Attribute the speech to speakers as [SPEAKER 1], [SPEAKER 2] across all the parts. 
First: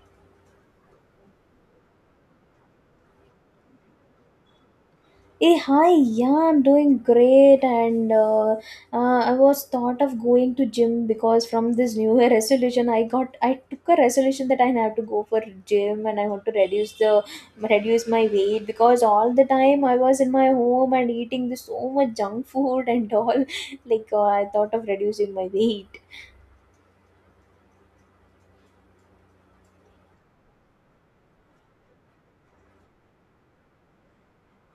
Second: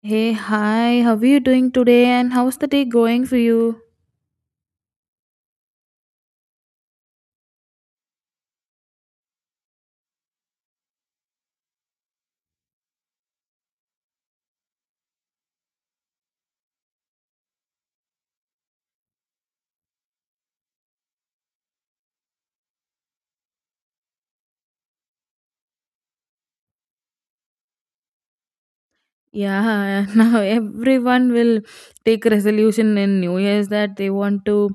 [SPEAKER 1] Hey, hi, how are you doing today and how's the day going for you?
[SPEAKER 2] Hey, hi, yeah, I'm doing great, and I was thought of going to gym because from this New Year resolution, I took a resolution that I have to go for gym and I want to reduce my weight because all the time I was in my home and eating this so much junk food and all, I thought of reducing my weight.
[SPEAKER 1] Yeah, now everyone will take resolution in New Year's that they want to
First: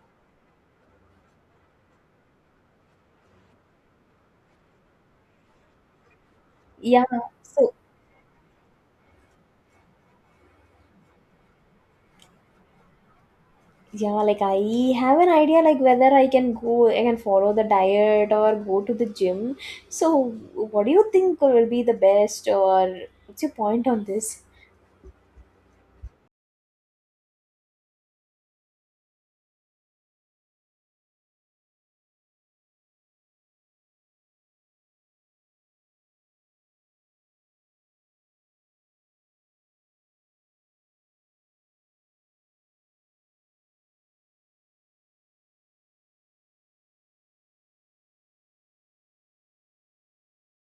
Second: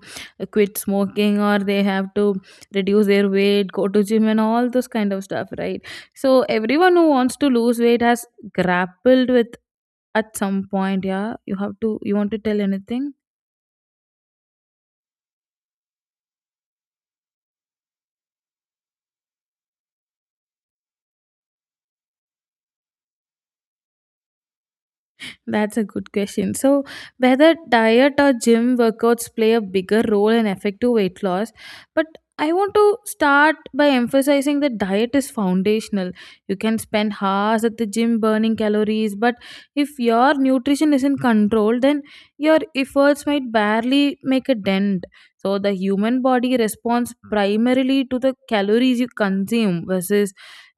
[SPEAKER 1] quit smoking or they have to reduce their weight, go to gym and all those kind of stuff, right? So everyone
[SPEAKER 2] Yeah,
[SPEAKER 1] who wants to
[SPEAKER 2] so.
[SPEAKER 1] lose weight has grappled with at some point, yeah. You want to tell anything?
[SPEAKER 2] Yeah, like I have an idea like whether I can follow the diet or go to the gym. So what do you think will be the best, or what's your point on this?
[SPEAKER 1] That's a good question. So, whether diet or gym workouts play a bigger role in effective weight loss, but I want to start by emphasizing that diet is foundational. You can spend hours at the gym burning calories, but if your nutrition isn't controlled, then your efforts might barely make a dent. So, the human body responds primarily to the calories you consume versus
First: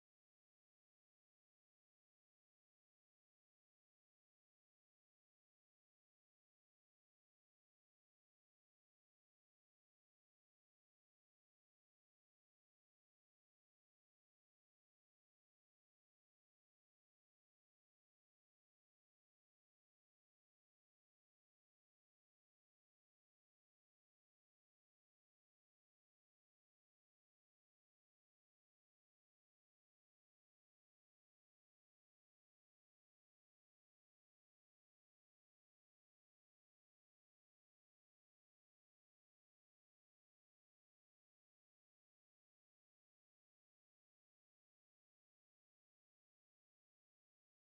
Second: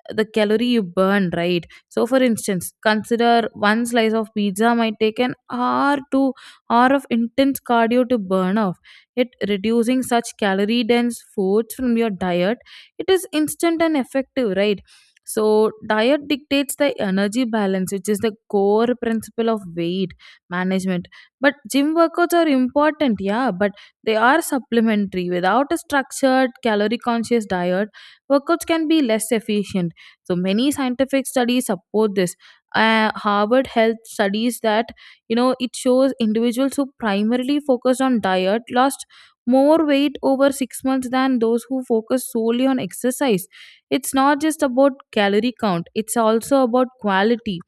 [SPEAKER 1] the calorie you burn, right? So, for instance, consider one slice of pizza might take an hour to hour of intense cardio to burn off. Yet, reducing such calorie dense foods from your diet, it is instant and effective, right? So, diet dictates the energy balance, which is the core principle of weight management. But gym workouts are important, yeah, but they are supplementary. Without a structured, calorie conscious diet, workouts can be less efficient. So many scientific studies support this. Harvard Health studies that it shows individuals who primarily focused on diet lost more weight over 6 months than those who focus solely on exercise. It's not just about calorie count; it's also about quality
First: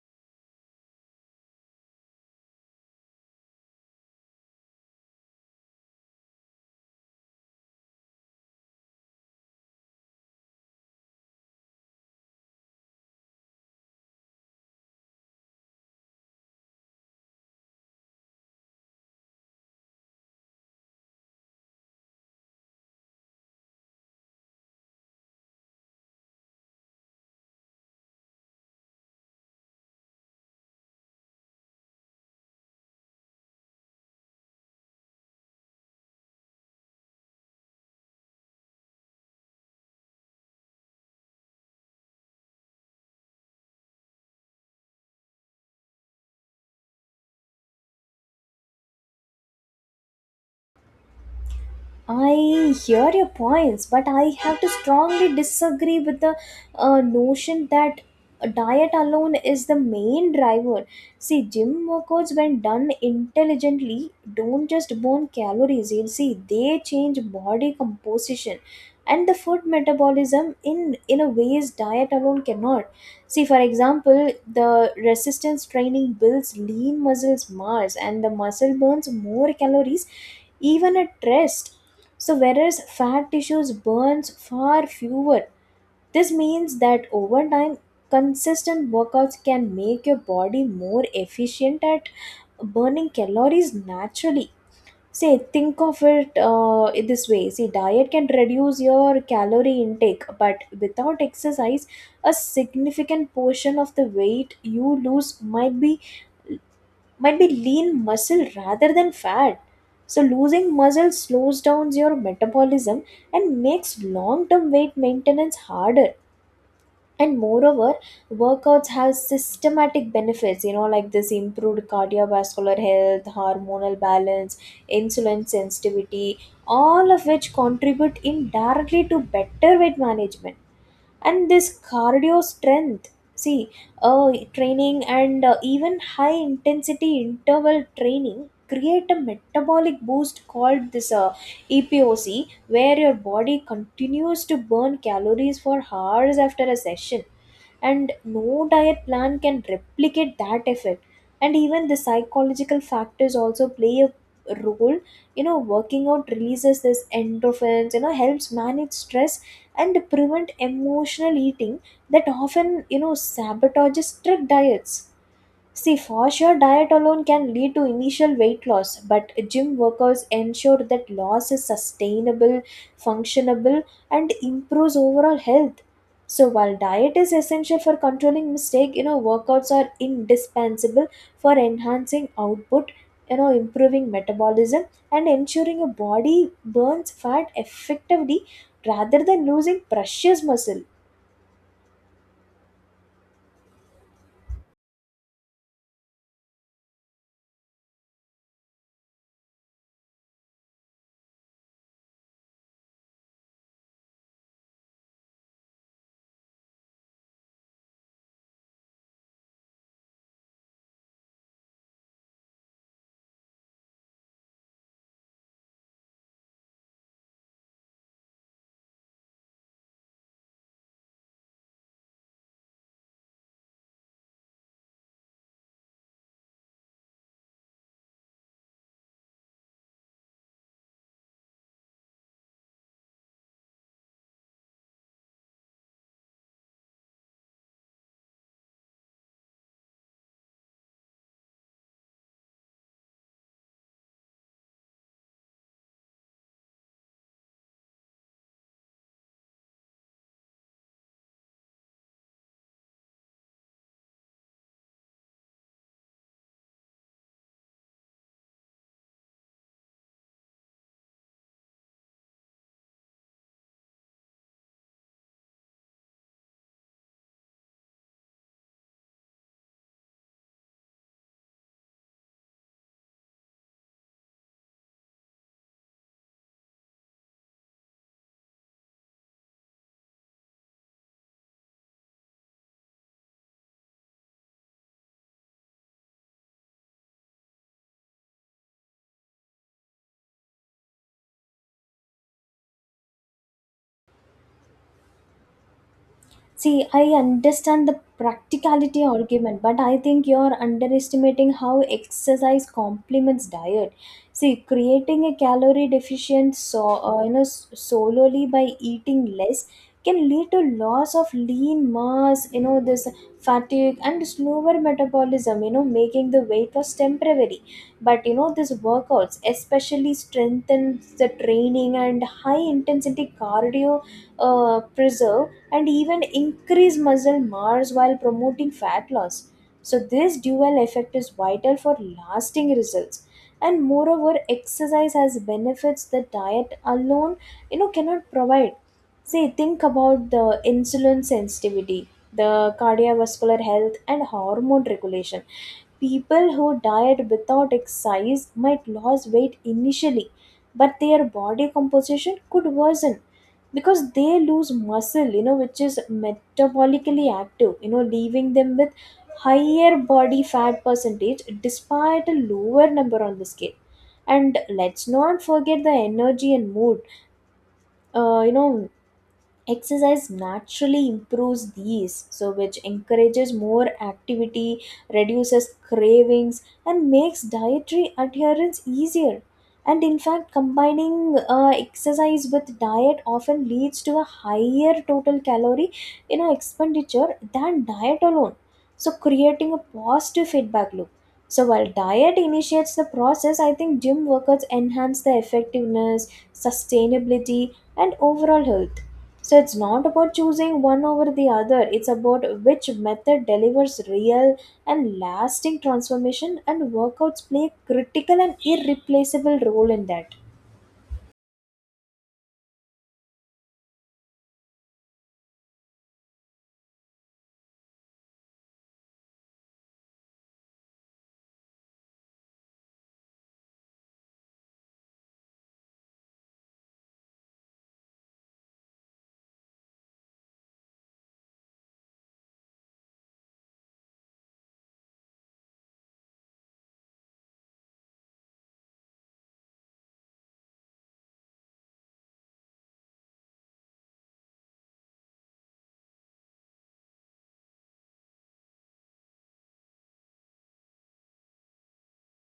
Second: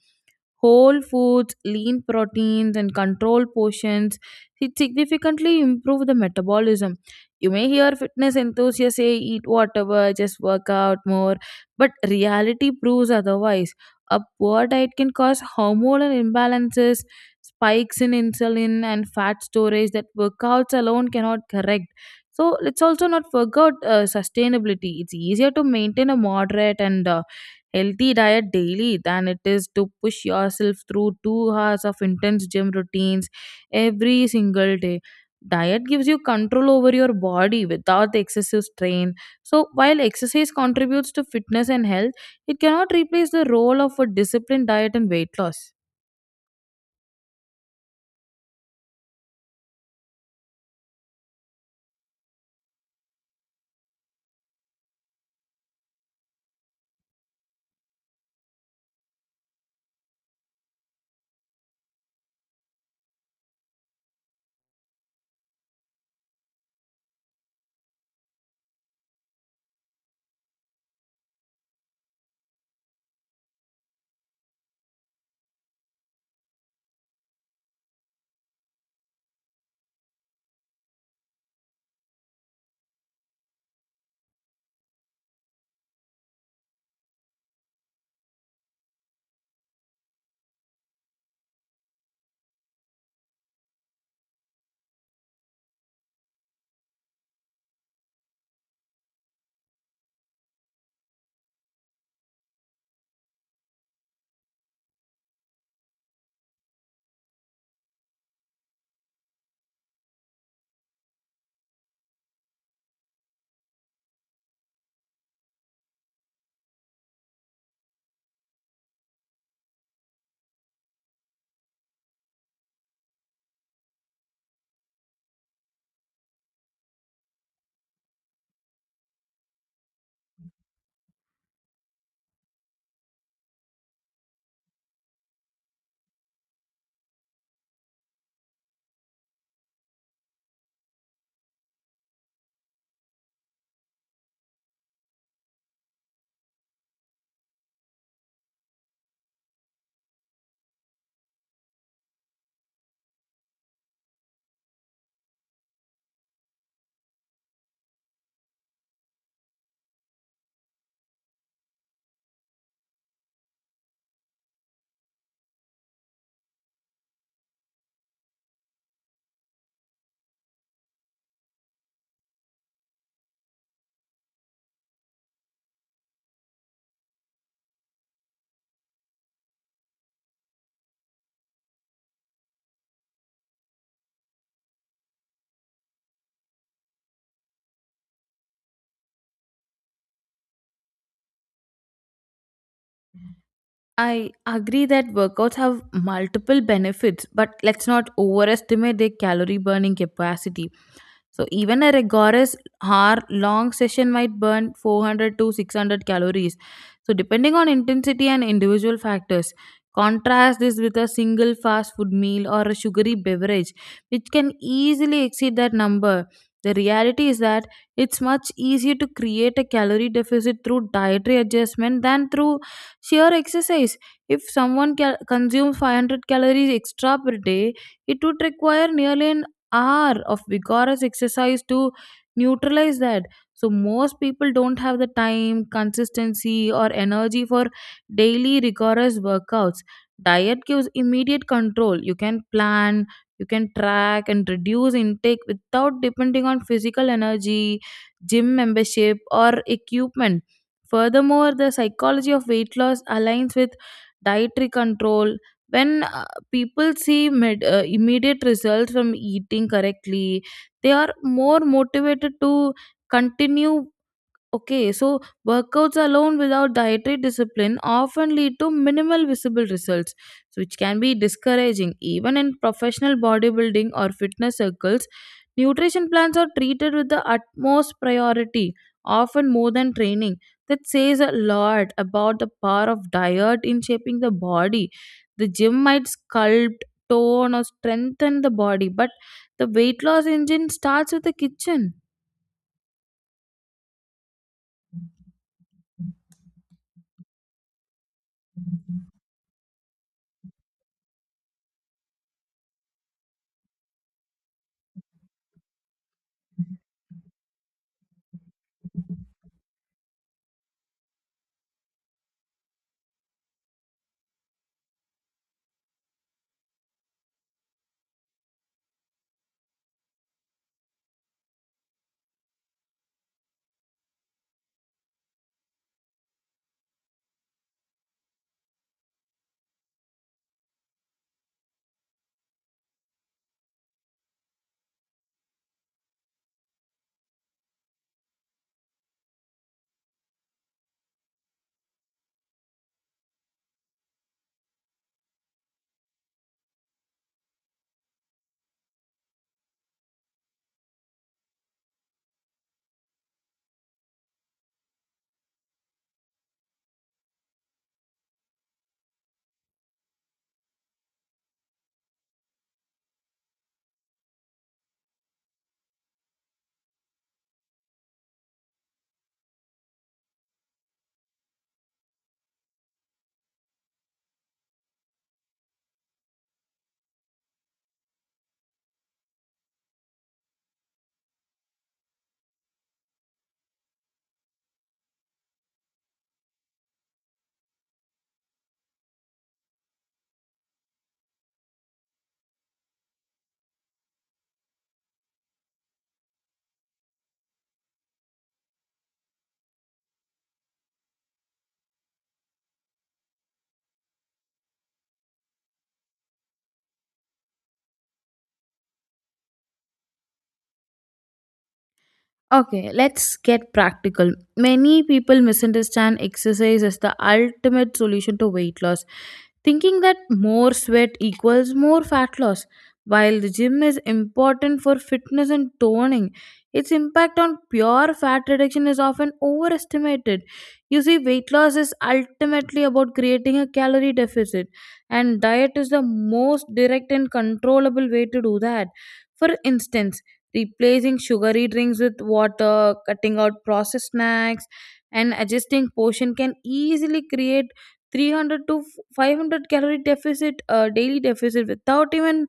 [SPEAKER 1] whole foods, lean proteins, and controlled portions. It significantly improve the metabolism. You may hear fitness enthusiasts say eat whatever, just work out more, but reality proves otherwise. A poor diet can cause hormonal imbalances, spikes in insulin, and fat storage that workouts alone cannot correct. So let's also not forget sustainability. It's easier to maintain a moderate and healthy diet daily than it is to push yourself through 2 hours of intense gym routines every single day. Diet gives you control over your body without the excessive strain. So while exercise contributes to fitness and health, it cannot replace the role of a disciplined diet and weight loss.
[SPEAKER 2] I hear your points, but I have to strongly disagree with the notion that diet alone is the main driver. See, gym workouts, when done intelligently, don't just burn calories. You'll see they change body composition and the food metabolism in a ways diet alone cannot. See, for example, the resistance training builds lean muscles mass, and the muscle burns more calories even at rest, so whereas fat tissues burns far fewer, this means that over time, consistent workouts can make your body more efficient at burning calories naturally. Say, think of it in this way. See, diet can reduce your calorie intake, but without exercise, a significant portion of the weight you lose might be lean muscle rather than fat. So, losing muscle slows down your metabolism and makes long term weight maintenance harder. And moreover, workouts have systematic benefits, like this improved cardiovascular health, hormonal balance, insulin sensitivity, all of which contribute indirectly to better weight management and this cardio strength. See uh, Training and even high intensity interval training create a metabolic boost called this epoc, where your body continues to burn calories for hours after a session, and no diet plan can replicate that effect. And even the psychological factors also play a role, working out releases this endorphins, helps manage stress and prevent emotional eating that often sabotages strict diets. See, for sure, diet alone can lead to initial weight loss, but gym workers ensure that loss is sustainable, functionable, and improves overall health. So, while diet is essential for controlling mistake, workouts are indispensable for enhancing output, improving metabolism, and ensuring a body burns fat effectively rather than losing precious muscle.
[SPEAKER 1] I agree that workouts have multiple benefits, but let's not overestimate their calorie burning capacity. So, even a rigorous hour long session might burn 400 to 600 calories. So, depending on intensity and individual factors, contrast this with a single fast food meal or a sugary beverage, which can easily exceed that number. The reality is that it's much easier to create a calorie deficit through dietary adjustment than through sheer exercise. If someone consumes 500 calories extra per day, it would require nearly an hour of vigorous exercise to neutralize that. So, most people don't have the time, consistency, or energy for daily rigorous workouts. Diet gives immediate control. You can plan, you can track, and reduce intake without depending on physical energy, gym membership, or equipment. Furthermore, the psychology of weight loss aligns with dietary control. When people see immediate results from eating correctly, they are more motivated to continue. Okay, so workouts alone without dietary discipline often lead to minimal visible results, which can be discouraging. Even in professional bodybuilding or fitness circles, nutrition plans are treated with the utmost priority, often more than training. That says a lot about the power of diet in shaping the body. The gym might sculpt, tone, or strengthen the body, but the weight loss engine starts with the kitchen.
[SPEAKER 2] See, I understand the practicality argument, but I think you're underestimating how exercise complements diet. See, creating a calorie deficient so solely by eating less can lead to loss of lean mass, this fatigue and slower metabolism, making the weight loss temporary. But you know, these workouts especially strengthens the training and high intensity cardio preserve and even increase muscle mass while promoting fat loss. So, this dual effect is vital for lasting results. And moreover, exercise has benefits that diet alone, cannot provide. See, think about the insulin sensitivity, the cardiovascular health, and hormone regulation. People who diet without exercise might lose weight initially, but their body composition could worsen because they lose muscle, you know, which is metabolically active, you know, leaving them with higher body fat percentage despite a lower number on the scale. And let's not forget the energy and mood, uh, you know exercise naturally improves these, so which encourages more activity, reduces cravings, and makes dietary adherence easier. And in fact, combining exercise with diet often leads to a higher total calorie, you know, expenditure than diet alone, so creating a positive feedback loop. So while diet initiates the process, I think gym workouts enhance the effectiveness, sustainability, and overall health. So it's not about choosing one over the other, it's about which method delivers real and lasting transformation, and workouts play a critical and irreplaceable role in that.
[SPEAKER 1] Okay, let's get practical. Many people misunderstand exercise as the ultimate solution to weight loss, thinking that more sweat equals more fat loss. While the gym is important for fitness and toning, its impact on pure fat reduction is often overestimated. You see, weight loss is ultimately about creating a calorie deficit, and diet is the most direct and controllable way to do that. For instance, replacing sugary drinks with water, cutting out processed snacks, and adjusting portion can easily create 300 to 500 calorie deficit, daily deficit without even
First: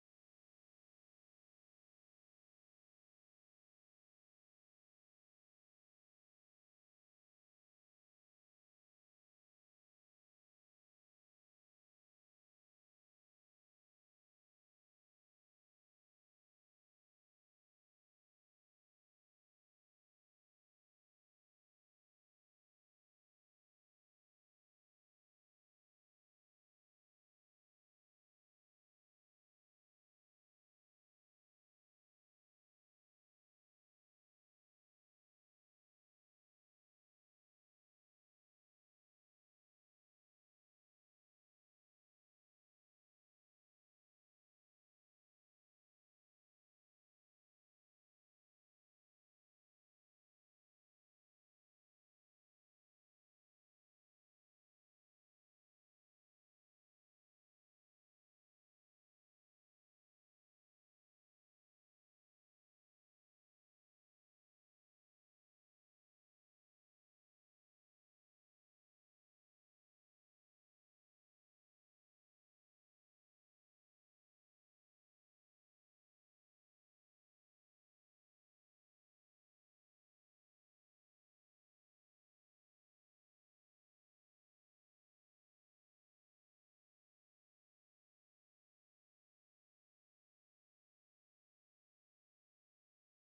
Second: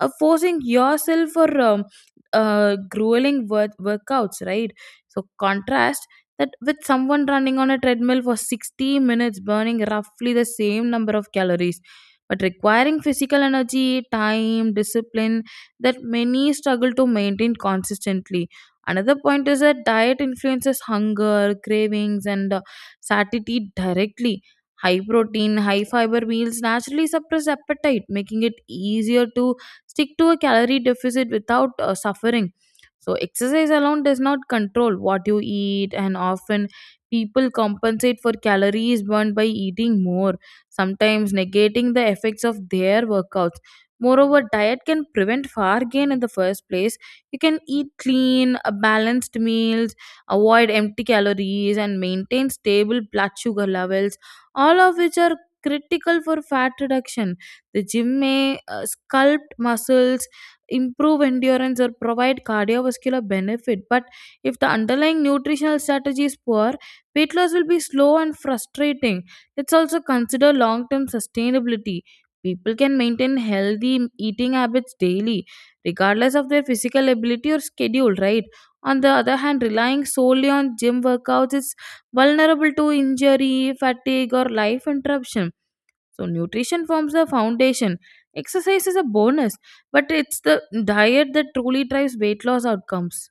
[SPEAKER 1] forcing yourself for grueling workouts, right? So contrast that with someone running on a treadmill for 60 minutes, burning roughly the same number of calories, but requiring physical energy, time, discipline, that many struggle to maintain consistently. Another point is that diet influences hunger, cravings, and satiety directly. High protein, high fiber meals naturally suppress appetite, making it easier to stick to a calorie deficit without suffering. So, exercise alone does not control what you eat, and often people compensate for calories burned by eating more, sometimes negating the effects of their workouts. Moreover, diet can prevent far gain in the first place. You can eat clean, balanced meals, avoid empty calories, and maintain stable blood sugar levels, all of which are critical for fat reduction. The gym may sculpt muscles, improve endurance, or provide cardiovascular benefit. But if the underlying nutritional strategy is poor, weight loss will be slow and frustrating. Let's also consider long term sustainability. People can maintain healthy eating habits daily, regardless of their physical ability or schedule, right? On the other hand, relying solely on gym workouts is vulnerable to injury, fatigue, or life interruption. So, nutrition forms the foundation. Exercise is a bonus, but it's the diet that truly drives weight loss outcomes.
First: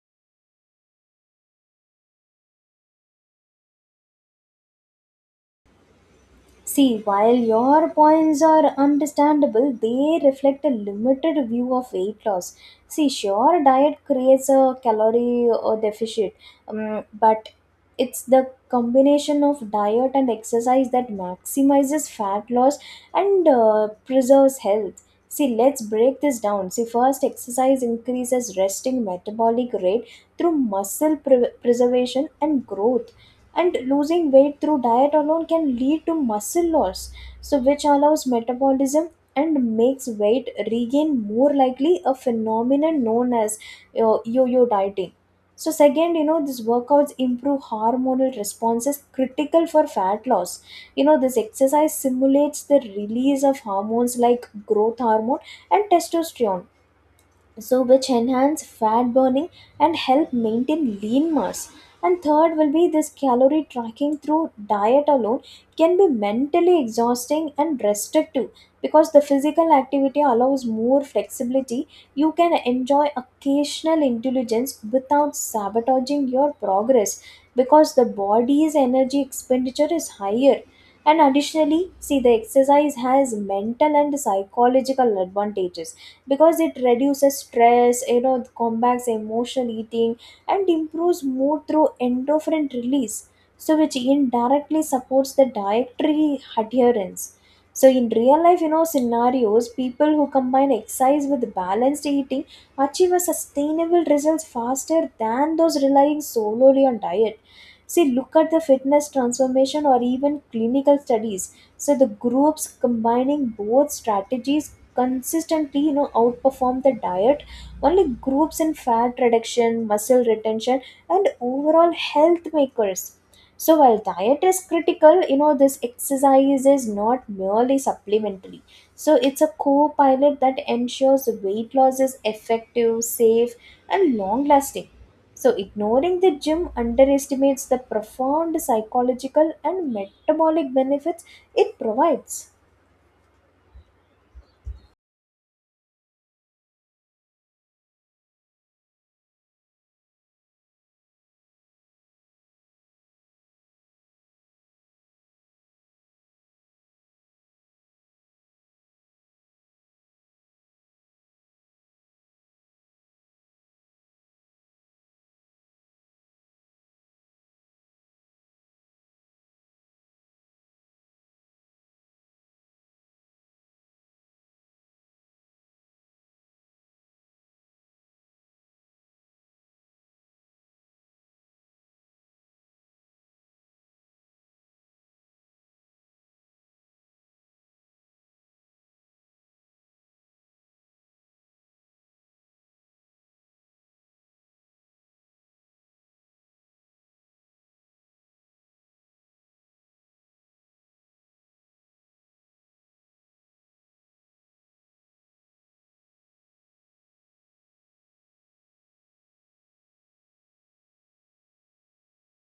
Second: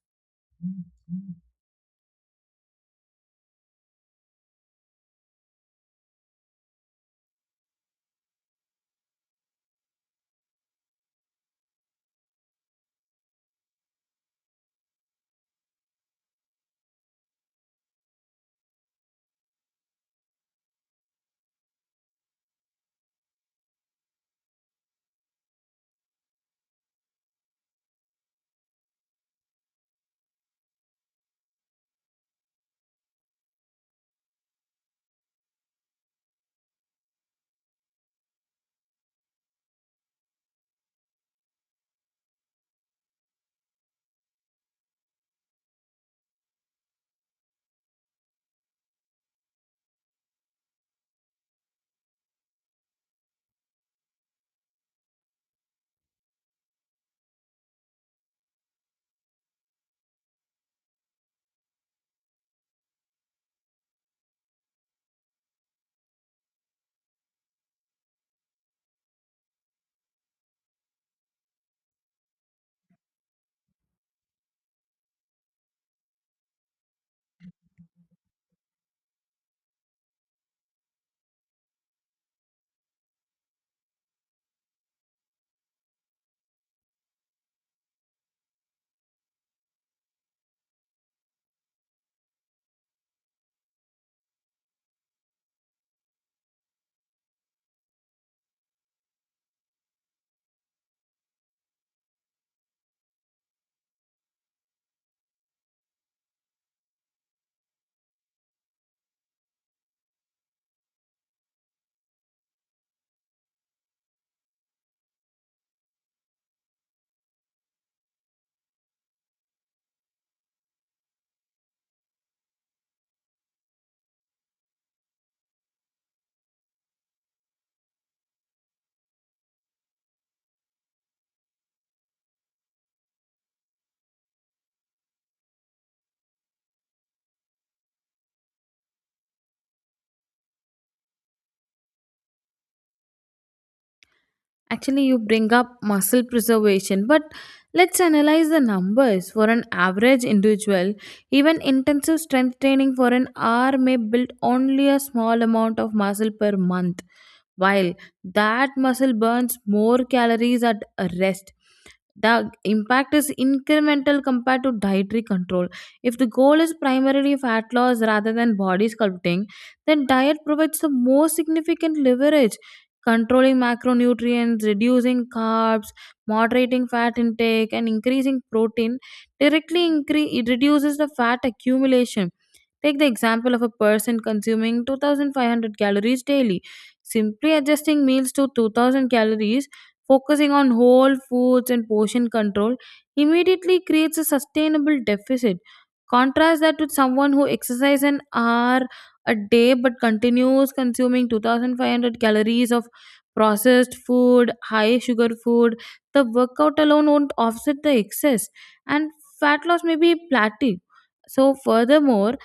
[SPEAKER 2] See, while your points are understandable, they reflect a limited view of weight loss. See, sure, diet creates a calorie deficit, but it's the combination of diet and exercise that maximizes fat loss and preserves health. See, let's break this down. See, first, exercise increases resting metabolic rate through muscle preservation and growth, and losing weight through diet alone can lead to muscle loss, so which allows metabolism and makes weight regain more likely, a phenomenon known as yo-yo dieting. So second, you know, these workouts improve hormonal responses critical for fat loss, you know, this exercise simulates the release of hormones like growth hormone and testosterone, so which enhance fat burning and help maintain lean mass. And third will be this calorie tracking through diet alone can be mentally exhausting and restrictive because the physical activity allows more flexibility. You can enjoy occasional intelligence without sabotaging your progress because the body's energy expenditure is higher. And additionally, see the exercise has mental and psychological advantages because it reduces stress, you know, combats emotional eating, and improves mood through endorphin release, so which indirectly supports the dietary adherence. So in real life, you know, scenarios, people who combine exercise with balanced eating achieve a sustainable results faster than those relying solely on diet. See, look at the fitness transformation or even clinical studies, so the groups combining both strategies consistently, you know, outperform the diet only groups in fat reduction, muscle retention, and overall health makers. So while diet is critical, you know, this exercise is not merely supplementary, so it's a co-pilot that ensures weight loss is effective, safe, and long lasting. So ignoring the gym underestimates the profound psychological and metabolic benefits it provides.
[SPEAKER 1] Actually, you bring up muscle preservation, but let's analyze the numbers. For an average individual, even intensive strength training for an hour may build only a small amount of muscle per month, while that muscle burns more calories at a rest, the impact is incremental compared to dietary control. If the goal is primarily fat loss rather than body sculpting, then diet provides the most significant leverage. Controlling macronutrients, reducing carbs, moderating fat intake, and increasing protein directly it reduces the fat accumulation. Take the example of a person consuming 2,500 calories daily. Simply adjusting meals to 2,000 calories focusing on whole foods and portion control immediately creates a sustainable deficit. Contrast that with someone who exercises an hour a day but continues consuming 2,500 calories of processed food, high sugar food. The workout alone won't offset the excess, and fat loss may be plateau. So, furthermore,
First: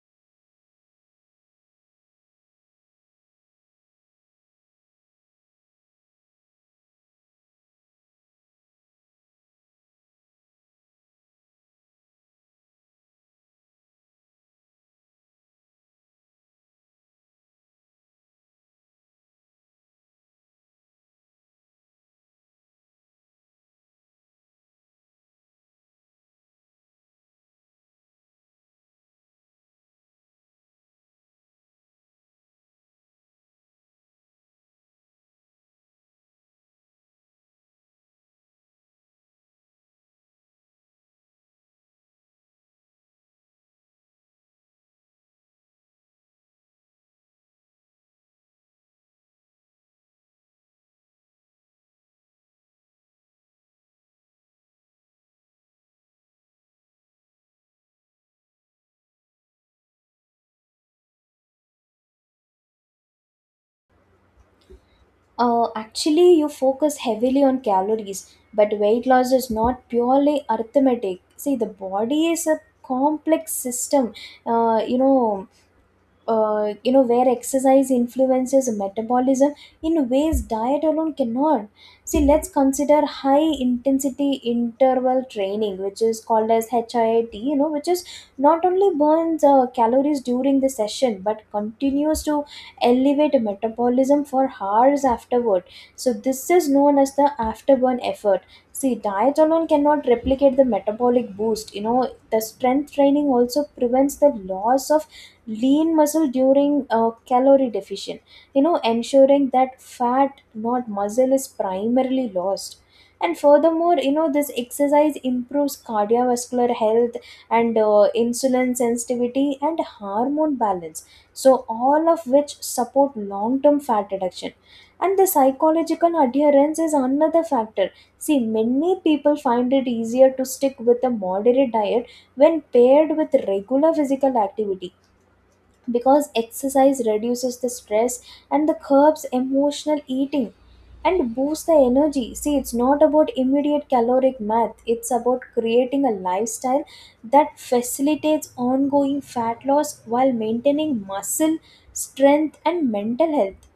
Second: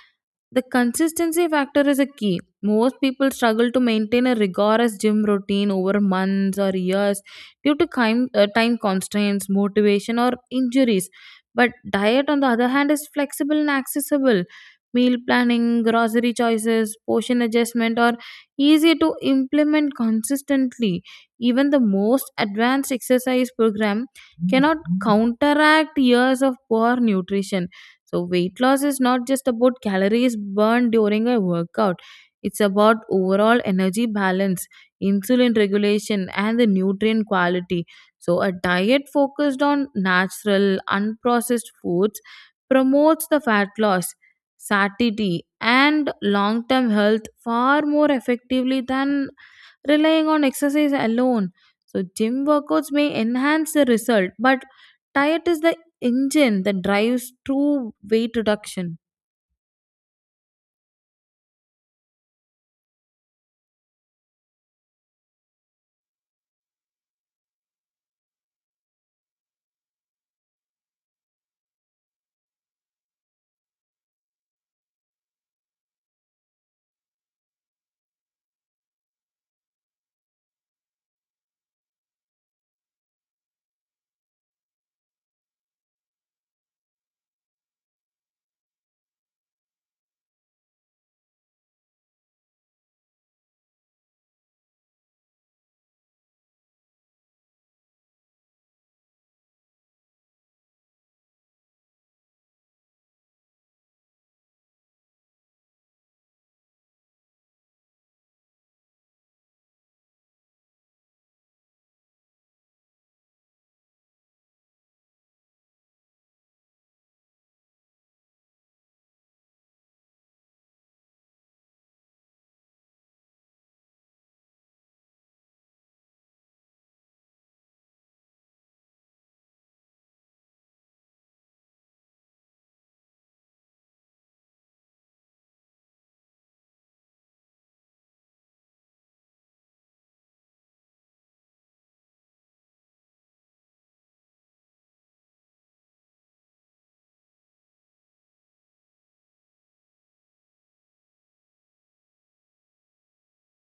[SPEAKER 1] the consistency factor is a key. Most people struggle to maintain a rigorous gym routine over months or years due to time constraints, motivation, or injuries. But diet, on the other hand, is flexible and accessible. Meal planning, grocery choices, portion adjustment are easy to implement consistently. Even the most advanced exercise program cannot counteract years of poor nutrition. So, weight loss is not just about calories burned during a workout, it's about overall energy balance, insulin regulation, and the nutrient quality. So, a diet focused on natural, unprocessed foods promotes the fat loss, satiety, and long term health far more effectively than relying on exercise alone. So, gym workouts may enhance the result, but diet is the engine that drives true weight reduction.
[SPEAKER 2] Actually, you focus heavily on calories, but weight loss is not purely arithmetic. See, the body is a complex system. Uh, you know, you know where exercise influences metabolism in ways diet alone cannot. See, let's consider high intensity interval training, which is called as HIIT, you know, which is not only burns calories during the session but continues to elevate metabolism for hours afterward. So this is known as the afterburn effort. See, diet alone cannot replicate the metabolic boost, you know, the strength training also prevents the loss of lean muscle during calorie deficient, you know, ensuring that fat, not muscle, is primarily lost. And furthermore, you know, this exercise improves cardiovascular health and insulin sensitivity and hormone balance, so all of which support long term fat reduction. And the psychological adherence is another factor. See, many people find it easier to stick with a moderate diet when paired with regular physical activity because exercise reduces the stress and the curbs emotional eating and boost the energy. See, it's not about immediate caloric math, it's about creating a lifestyle that facilitates ongoing fat loss while maintaining muscle, strength, and mental health.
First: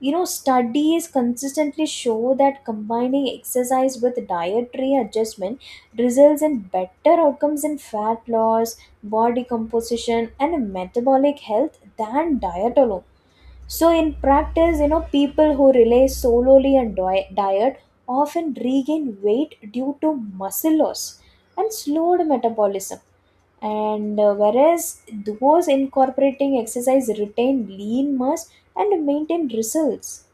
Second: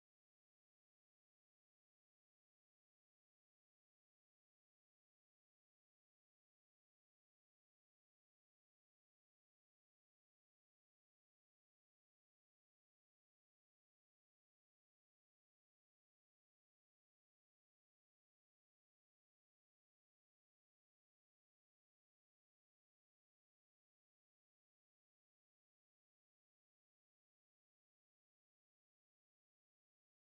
[SPEAKER 2] You know, studies consistently show that combining exercise with dietary adjustment results in better outcomes in fat loss, body composition, and metabolic health than diet alone. So, in practice, you know, people who rely solely on diet often regain weight due to muscle loss and slowed metabolism. And whereas those incorporating exercise retain lean mass and maintain results.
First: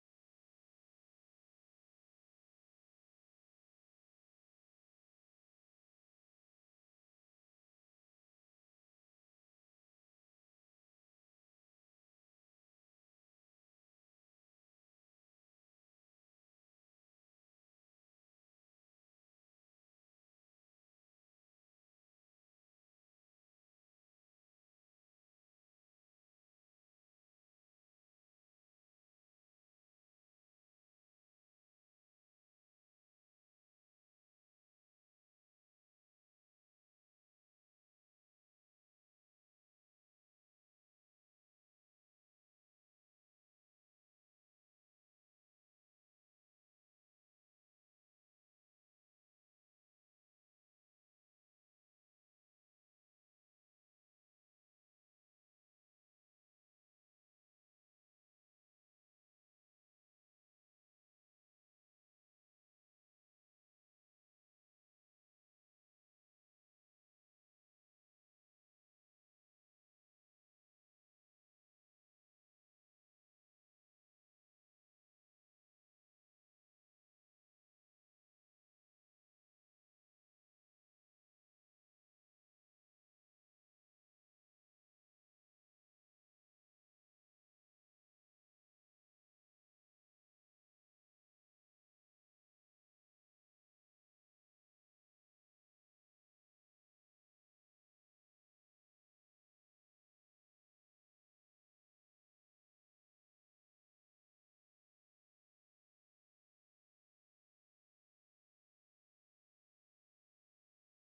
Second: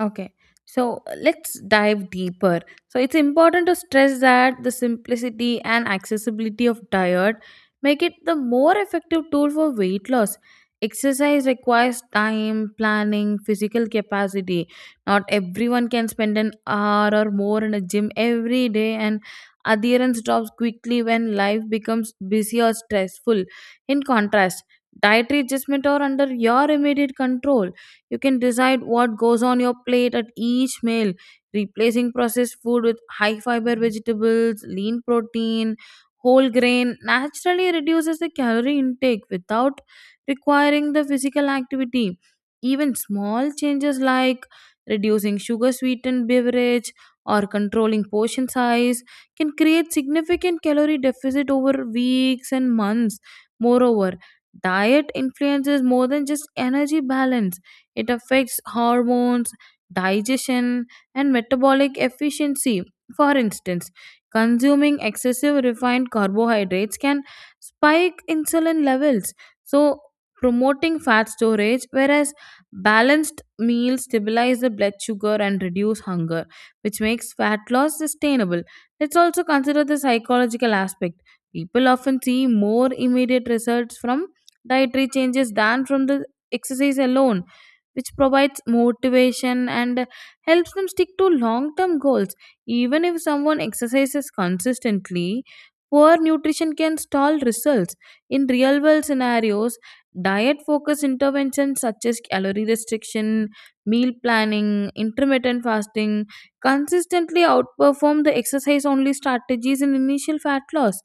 [SPEAKER 1] Okay. So let's dive deeper. So it's important to stress that the simplicity and accessibility of diet make it the more effective tool for weight loss. Exercise requires time, planning, physical capacity. Not everyone can spend an hour or more in a gym every day and adherence drops quickly when life becomes busy or stressful. In contrast, dietary adjustment are under your immediate control. You can decide what goes on your plate at each meal, replacing processed food with high fiber vegetables, lean protein, whole grain naturally reduces the calorie intake without requiring the physical activity. Even small changes like reducing sugar sweetened beverage or controlling portion size can create significant calorie deficit over weeks and months. Moreover, diet influences more than just energy balance. It affects hormones, digestion, and metabolic efficiency. For instance, consuming excessive refined carbohydrates can spike insulin levels, so promoting fat storage, whereas balanced meals stabilize the blood sugar and reduce hunger, which makes fat loss sustainable. Let's also consider the psychological aspect. People often see more immediate results from dietary changes than from the exercise alone, which provides motivation and helps them stick to long term goals. Even if someone exercises consistently, poor nutrition can stall results. In real world scenarios, diet focused interventions such as calorie restriction, meal planning, intermittent fasting consistently outperform the exercise only strategies in initial fat loss.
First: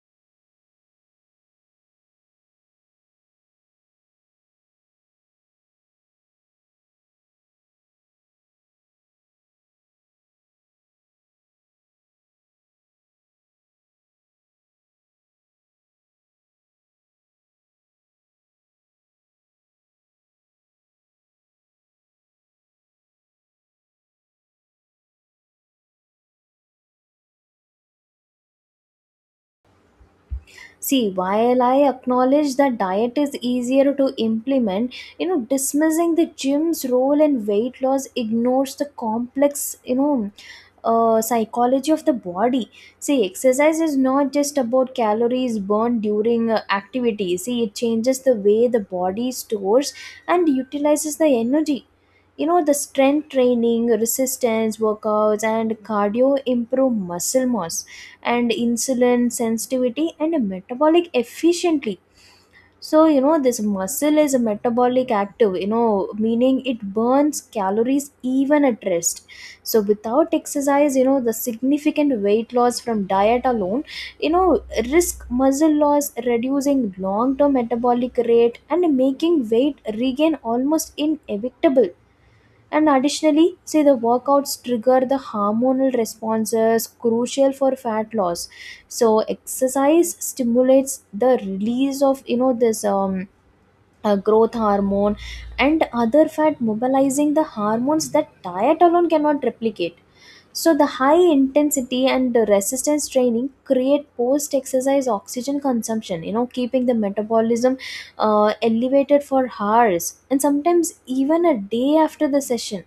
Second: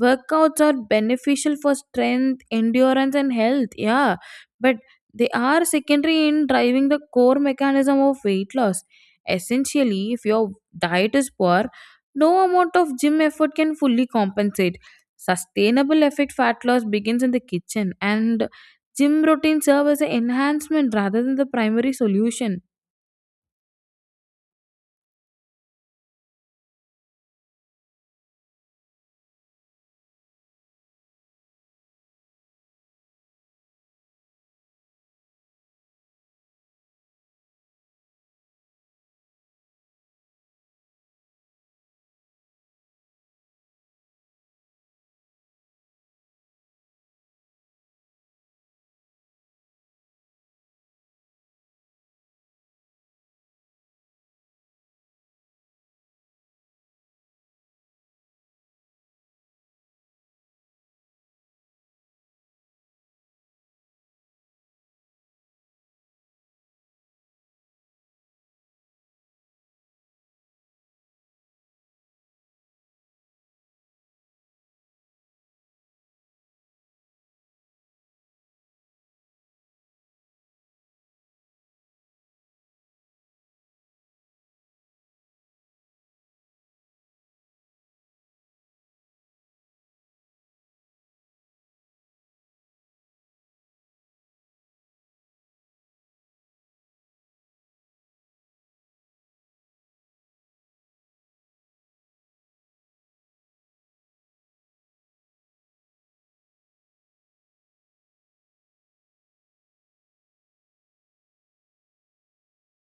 [SPEAKER 1] Workouts are beneficial for strength, endurance, and health. Yeah, but they are secondary in driving the core mechanism of weight loss. Essentially, if your diet is poor, no amount of gym effort can fully compensate. Sustainable effect fat loss begins in the kitchen, and gym routine serve as an enhancement rather than the primary solution.
[SPEAKER 2] See, while I acknowledge that diet is easier to implement, you know, dismissing the gym's role in weight loss ignores the complex, psychology of the body. See, exercise is not just about calories burned during activity. See, it changes the way the body stores and utilizes the energy. You know, the strength training, resistance workouts, and cardio improve muscle mass and insulin sensitivity and metabolic efficiently. So you know this muscle is a metabolic active, you know, meaning it burns calories even at rest. So without exercise, you know, the significant weight loss from diet alone, you know, risk muscle loss, reducing long term metabolic rate and making weight regain almost inevitable. And additionally, say the workouts trigger the hormonal responses crucial for fat loss. So exercise stimulates the release of, you know this growth hormone and other fat mobilizing the hormones that diet alone cannot replicate. So the high intensity and the resistance training create post exercise oxygen consumption, you know, keeping the metabolism elevated for hours and sometimes even a day after the session.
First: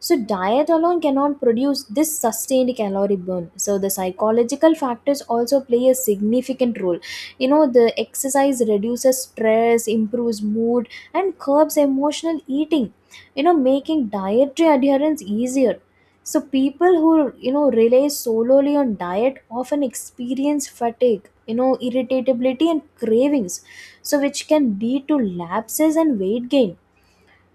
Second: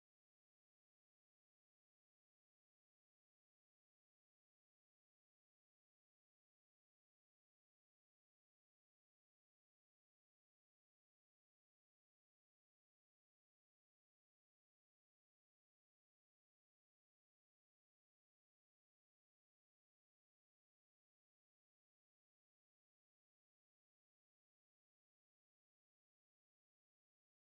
[SPEAKER 2] So diet alone cannot produce this sustained calorie burn. So the psychological factors also play a significant role. You know, the exercise reduces stress, improves mood, and curbs emotional eating, you know, making dietary adherence easier. So people who, you know, rely solely on diet often experience fatigue, you know, irritability and cravings, so which can lead to lapses and weight gain.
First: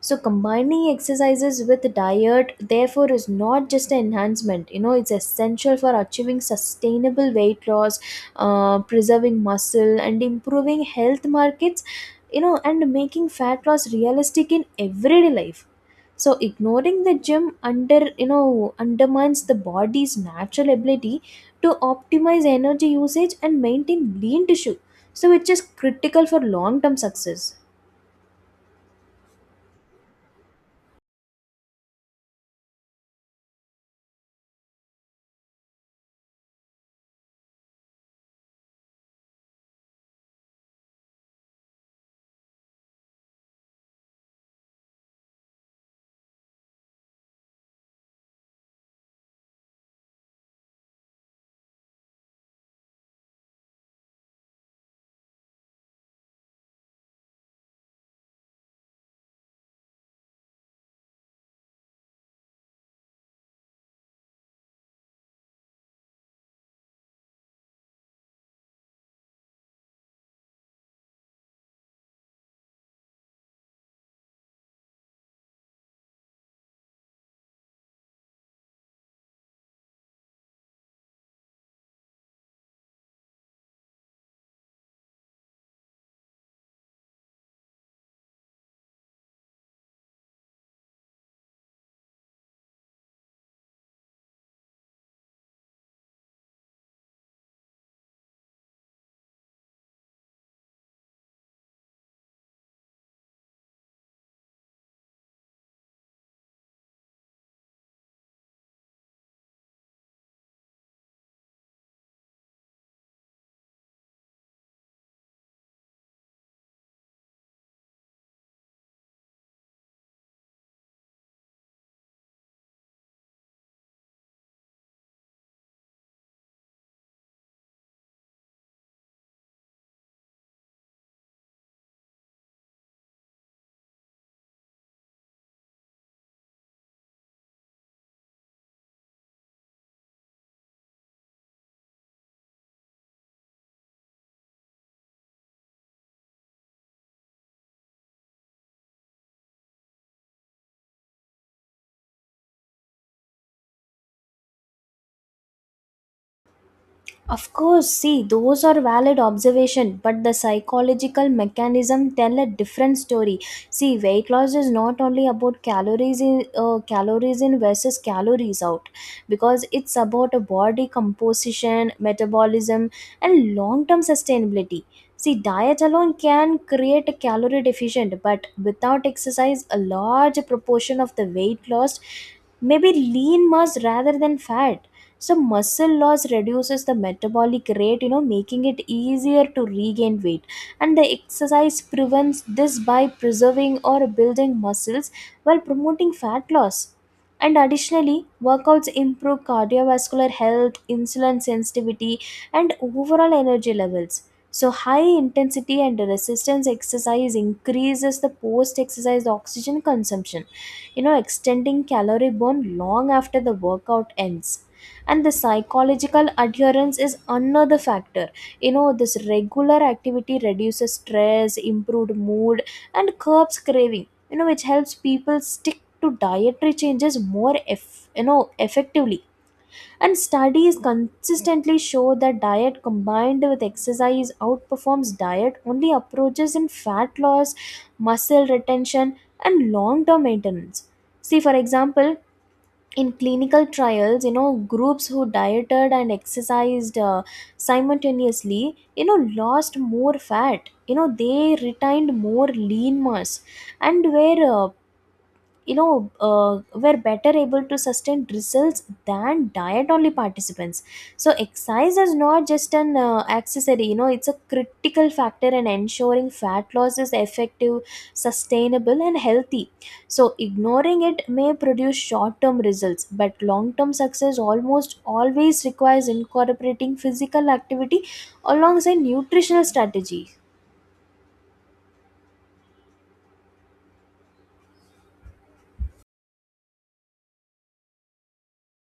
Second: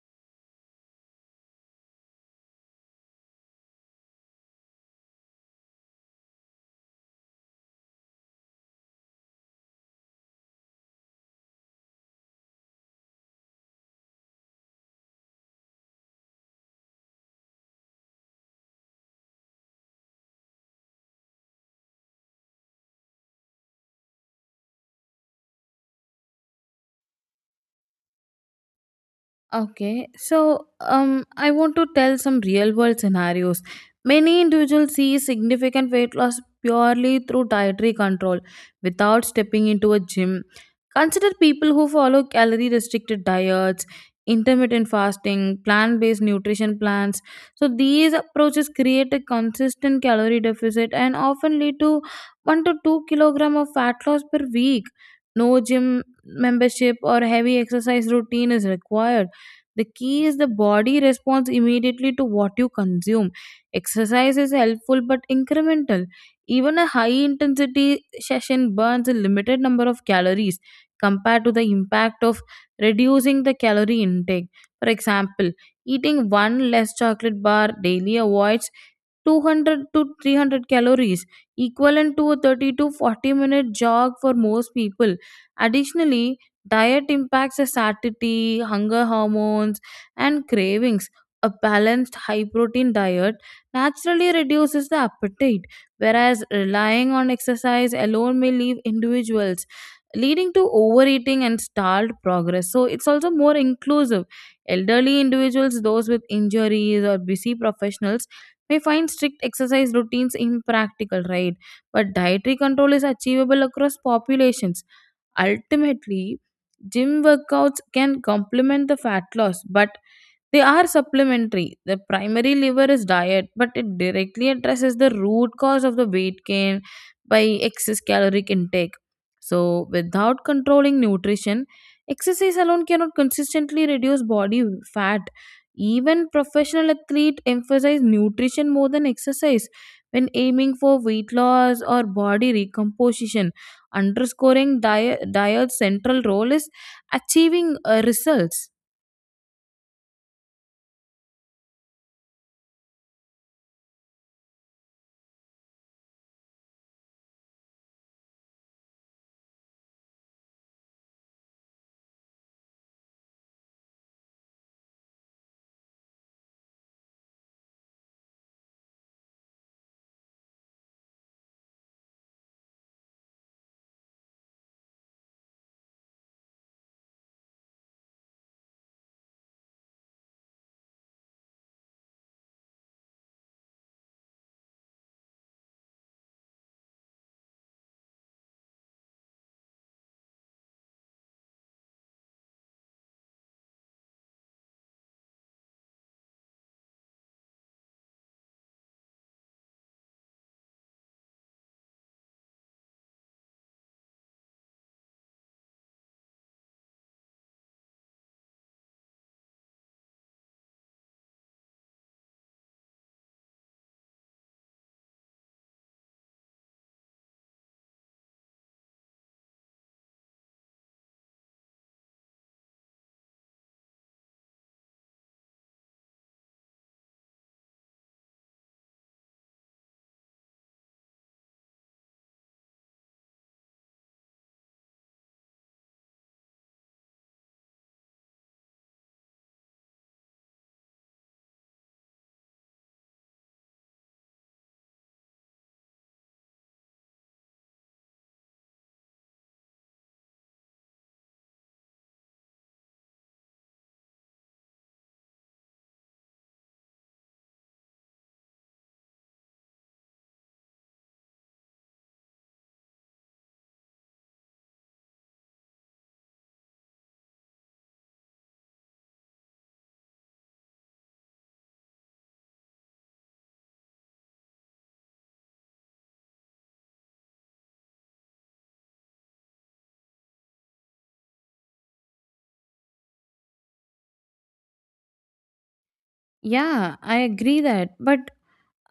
[SPEAKER 2] So combining exercises with diet therefore is not just an enhancement, you know, it's essential for achieving sustainable weight loss, preserving muscle and improving health markets, you know, and making fat loss realistic in everyday life. So ignoring the gym, undermines the body's natural ability to optimize energy usage and maintain lean tissue, so which is critical for long term success.
[SPEAKER 1] Okay, so I want to tell some real world scenarios. Many individuals see significant weight loss purely through dietary control without stepping into a gym. Consider people who follow calorie restricted diets, intermittent fasting, plant based nutrition plans. So, these approaches create a consistent calorie deficit and often lead to 1 to 2 kilogram of fat loss per week. No gym membership or heavy exercise routine is required. The key is the body responds immediately to what you consume. Exercise is helpful but incremental. Even a high intensity session burns a limited number of calories compared to the impact of reducing the calorie intake. For example, eating one less chocolate bar daily avoids 200 to 300 calories, equivalent to a 30 to 40 minute jog for most people. Additionally, diet impacts the satiety, hunger hormones, and cravings. A balanced high protein diet naturally reduces the appetite, whereas relying on exercise alone may leave individuals leading to overeating and stalled progress. So it's also more inclusive. Elderly individuals, those with injuries, or busy professionals we find strict exercise routines impractical, right? But dietary control is achievable across populations. Ultimately, gym workouts can complement the fat loss, but they are supplementary. The primary lever is diet, but it directly addresses the root cause of the weight gain by excess caloric intake. So, without controlling nutrition, exercise alone cannot consistently reduce body fat. Even professional athletes emphasize nutrition more than exercise when aiming for weight loss or body recomposition, underscoring diet's central role is achieving results.
[SPEAKER 2] Of course, see, those are valid observation, but the psychological mechanism tell a different story. See, weight loss is not only about calories in versus calories out, because it's about a body composition, metabolism, and long-term sustainability. See, diet alone can create a calorie deficient, but without exercise, a large proportion of the weight lost may be lean mass rather than fat. So muscle loss reduces the metabolic rate, you know, making it easier to regain weight, and the exercise prevents this by preserving or building muscles while promoting fat loss. And additionally, workouts improve cardiovascular health, insulin sensitivity, and overall energy levels. So high intensity and resistance exercise increases the post exercise oxygen consumption, you know, extending calorie burn long after the workout ends. And the psychological adherence is another factor. You know, this regular activity reduces stress, improved mood, and curbs craving, you know, which helps people stick to dietary changes more effectively. And studies consistently show that diet combined with exercise outperforms diet only approaches in fat loss, muscle retention, and long term maintenance. See, for example, in clinical trials, you know, groups who dieted and exercised simultaneously, you know, lost more fat, you know, they retained more lean mass and were, uh, you know uh, were better able to sustain results than diet only participants. So exercise is not just an accessory, you know, it's a critical factor in ensuring fat loss is effective, sustainable, and healthy. So ignoring it may produce short term results, but long term success almost always requires incorporating physical activity alongside nutritional strategy.
[SPEAKER 1] Yeah, I agree that. But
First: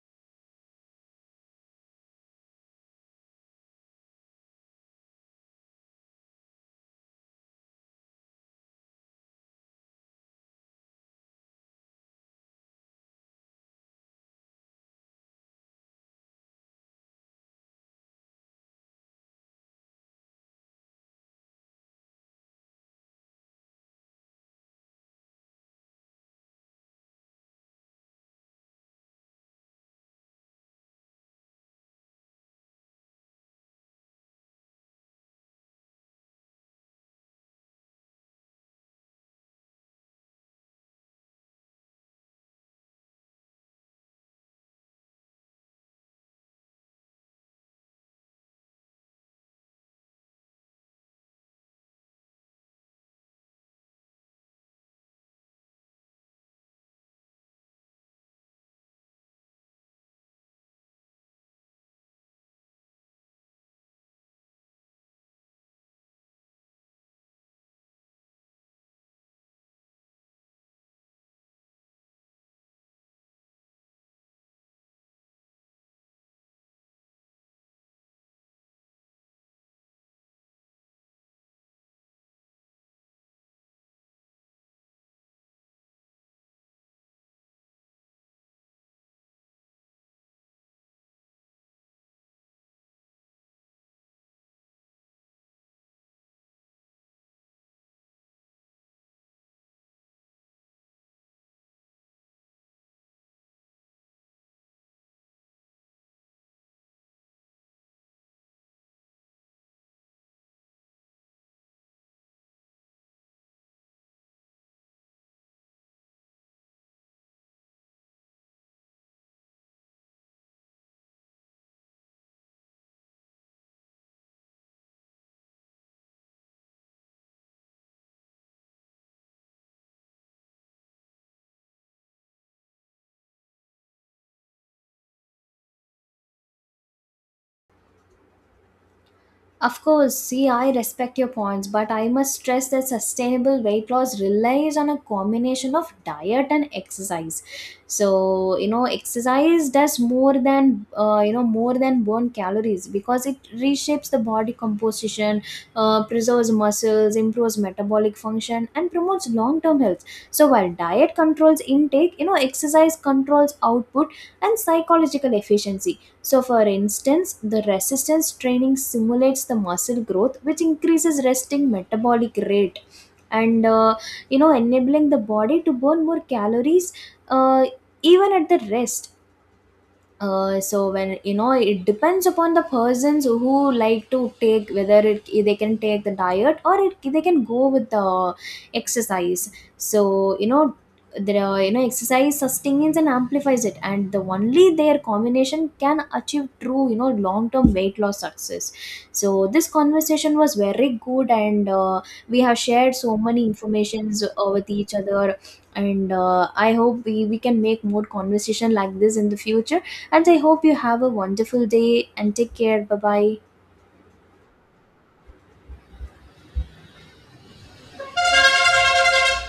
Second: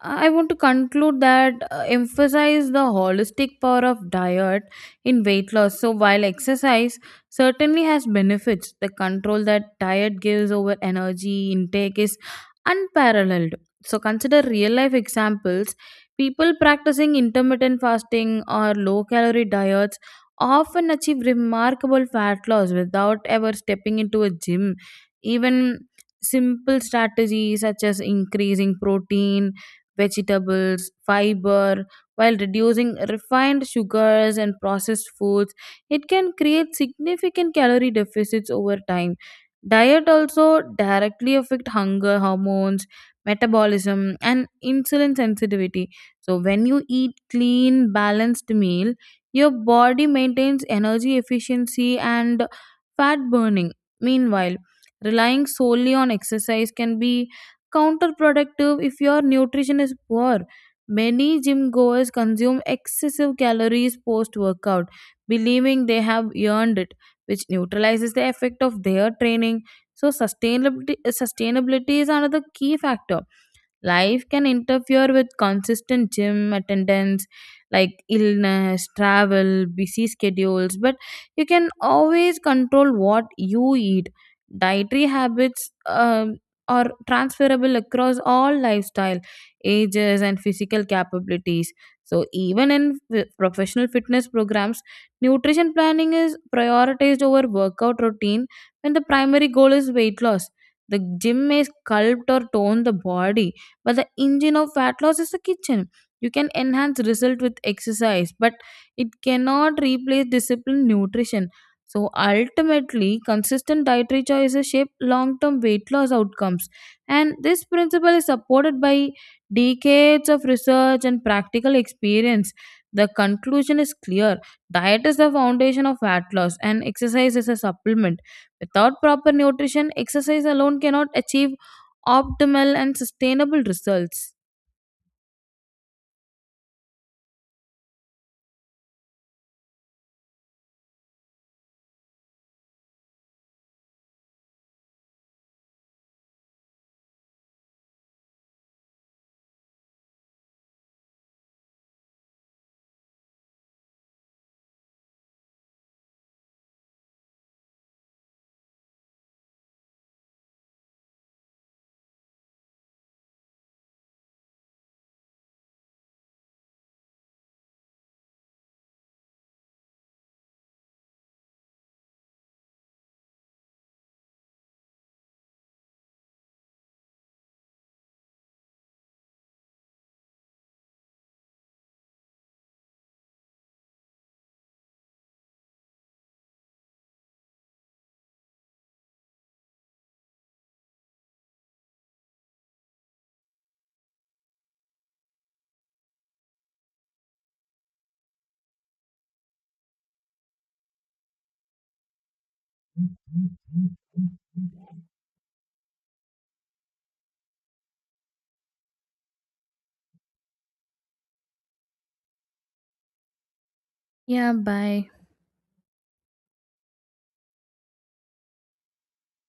[SPEAKER 1] I want to conclude that emphasize the holistic power of diet in weight loss. So, while exercise certainly has benefits, the control that diet gives over energy intake is unparalleled. So, consider real life examples. People practicing intermittent fasting or low calorie diets often achieve remarkable fat loss without ever stepping into a gym. Even simple strategies such as increasing protein vegetables, fiber, while reducing refined sugars and processed foods. It can create significant calorie deficits over time. Diet also directly affect hunger hormones, metabolism and insulin sensitivity. So when you eat clean balanced meal, your body maintains energy efficiency and fat burning. Meanwhile, relying solely on exercise can be counterproductive if your nutrition is poor. Many gym goers consume excessive calories post workout, believing they have earned it, which neutralizes the effect of their training. So, sustainability is another key factor. Life can interfere with consistent gym attendance, like illness, travel, busy schedules, but you can always control what you eat. Dietary habits are transferable across all lifestyle, ages, and physical capabilities. So, even in professional fitness programs, nutrition planning is prioritized over workout routine when the primary goal is weight loss. The gym may sculpt or tone the body, but the engine of fat loss is the kitchen. You can enhance result with exercise, but it cannot replace disciplined nutrition. So ultimately consistent dietary choices shape long-term weight loss outcomes, and this principle is supported by decades of research and practical experience. The conclusion is clear. Diet is the foundation of fat loss and exercise is a supplement. Without proper nutrition, exercise alone cannot achieve optimal and sustainable results.
[SPEAKER 2] Of course, see, I respect your points, but I must stress that sustainable weight loss relies on a combination of diet and exercise. So, you know, exercise does more than burn calories because it reshapes the body composition, preserves muscles, improves metabolic function, and promotes long term health. So, while diet controls intake, you know, exercise controls output and psychological efficiency. So, for instance, the resistance training simulates the muscle growth, which increases resting metabolic rate and enabling the body to burn more calories, uh, even at the rest. So when you know it depends upon the persons who like to take whether it they can take the diet or it, they can go with the exercise. So you know there are, you know exercise sustains and amplifies it, and the only their combination can achieve true, you know, long term weight loss success. So this conversation was very good, and we have shared so many informations with each other, and I hope we can make more conversation like this in the future, and I hope you have a wonderful day and take care. Bye bye.
[SPEAKER 1] Yeah, bye.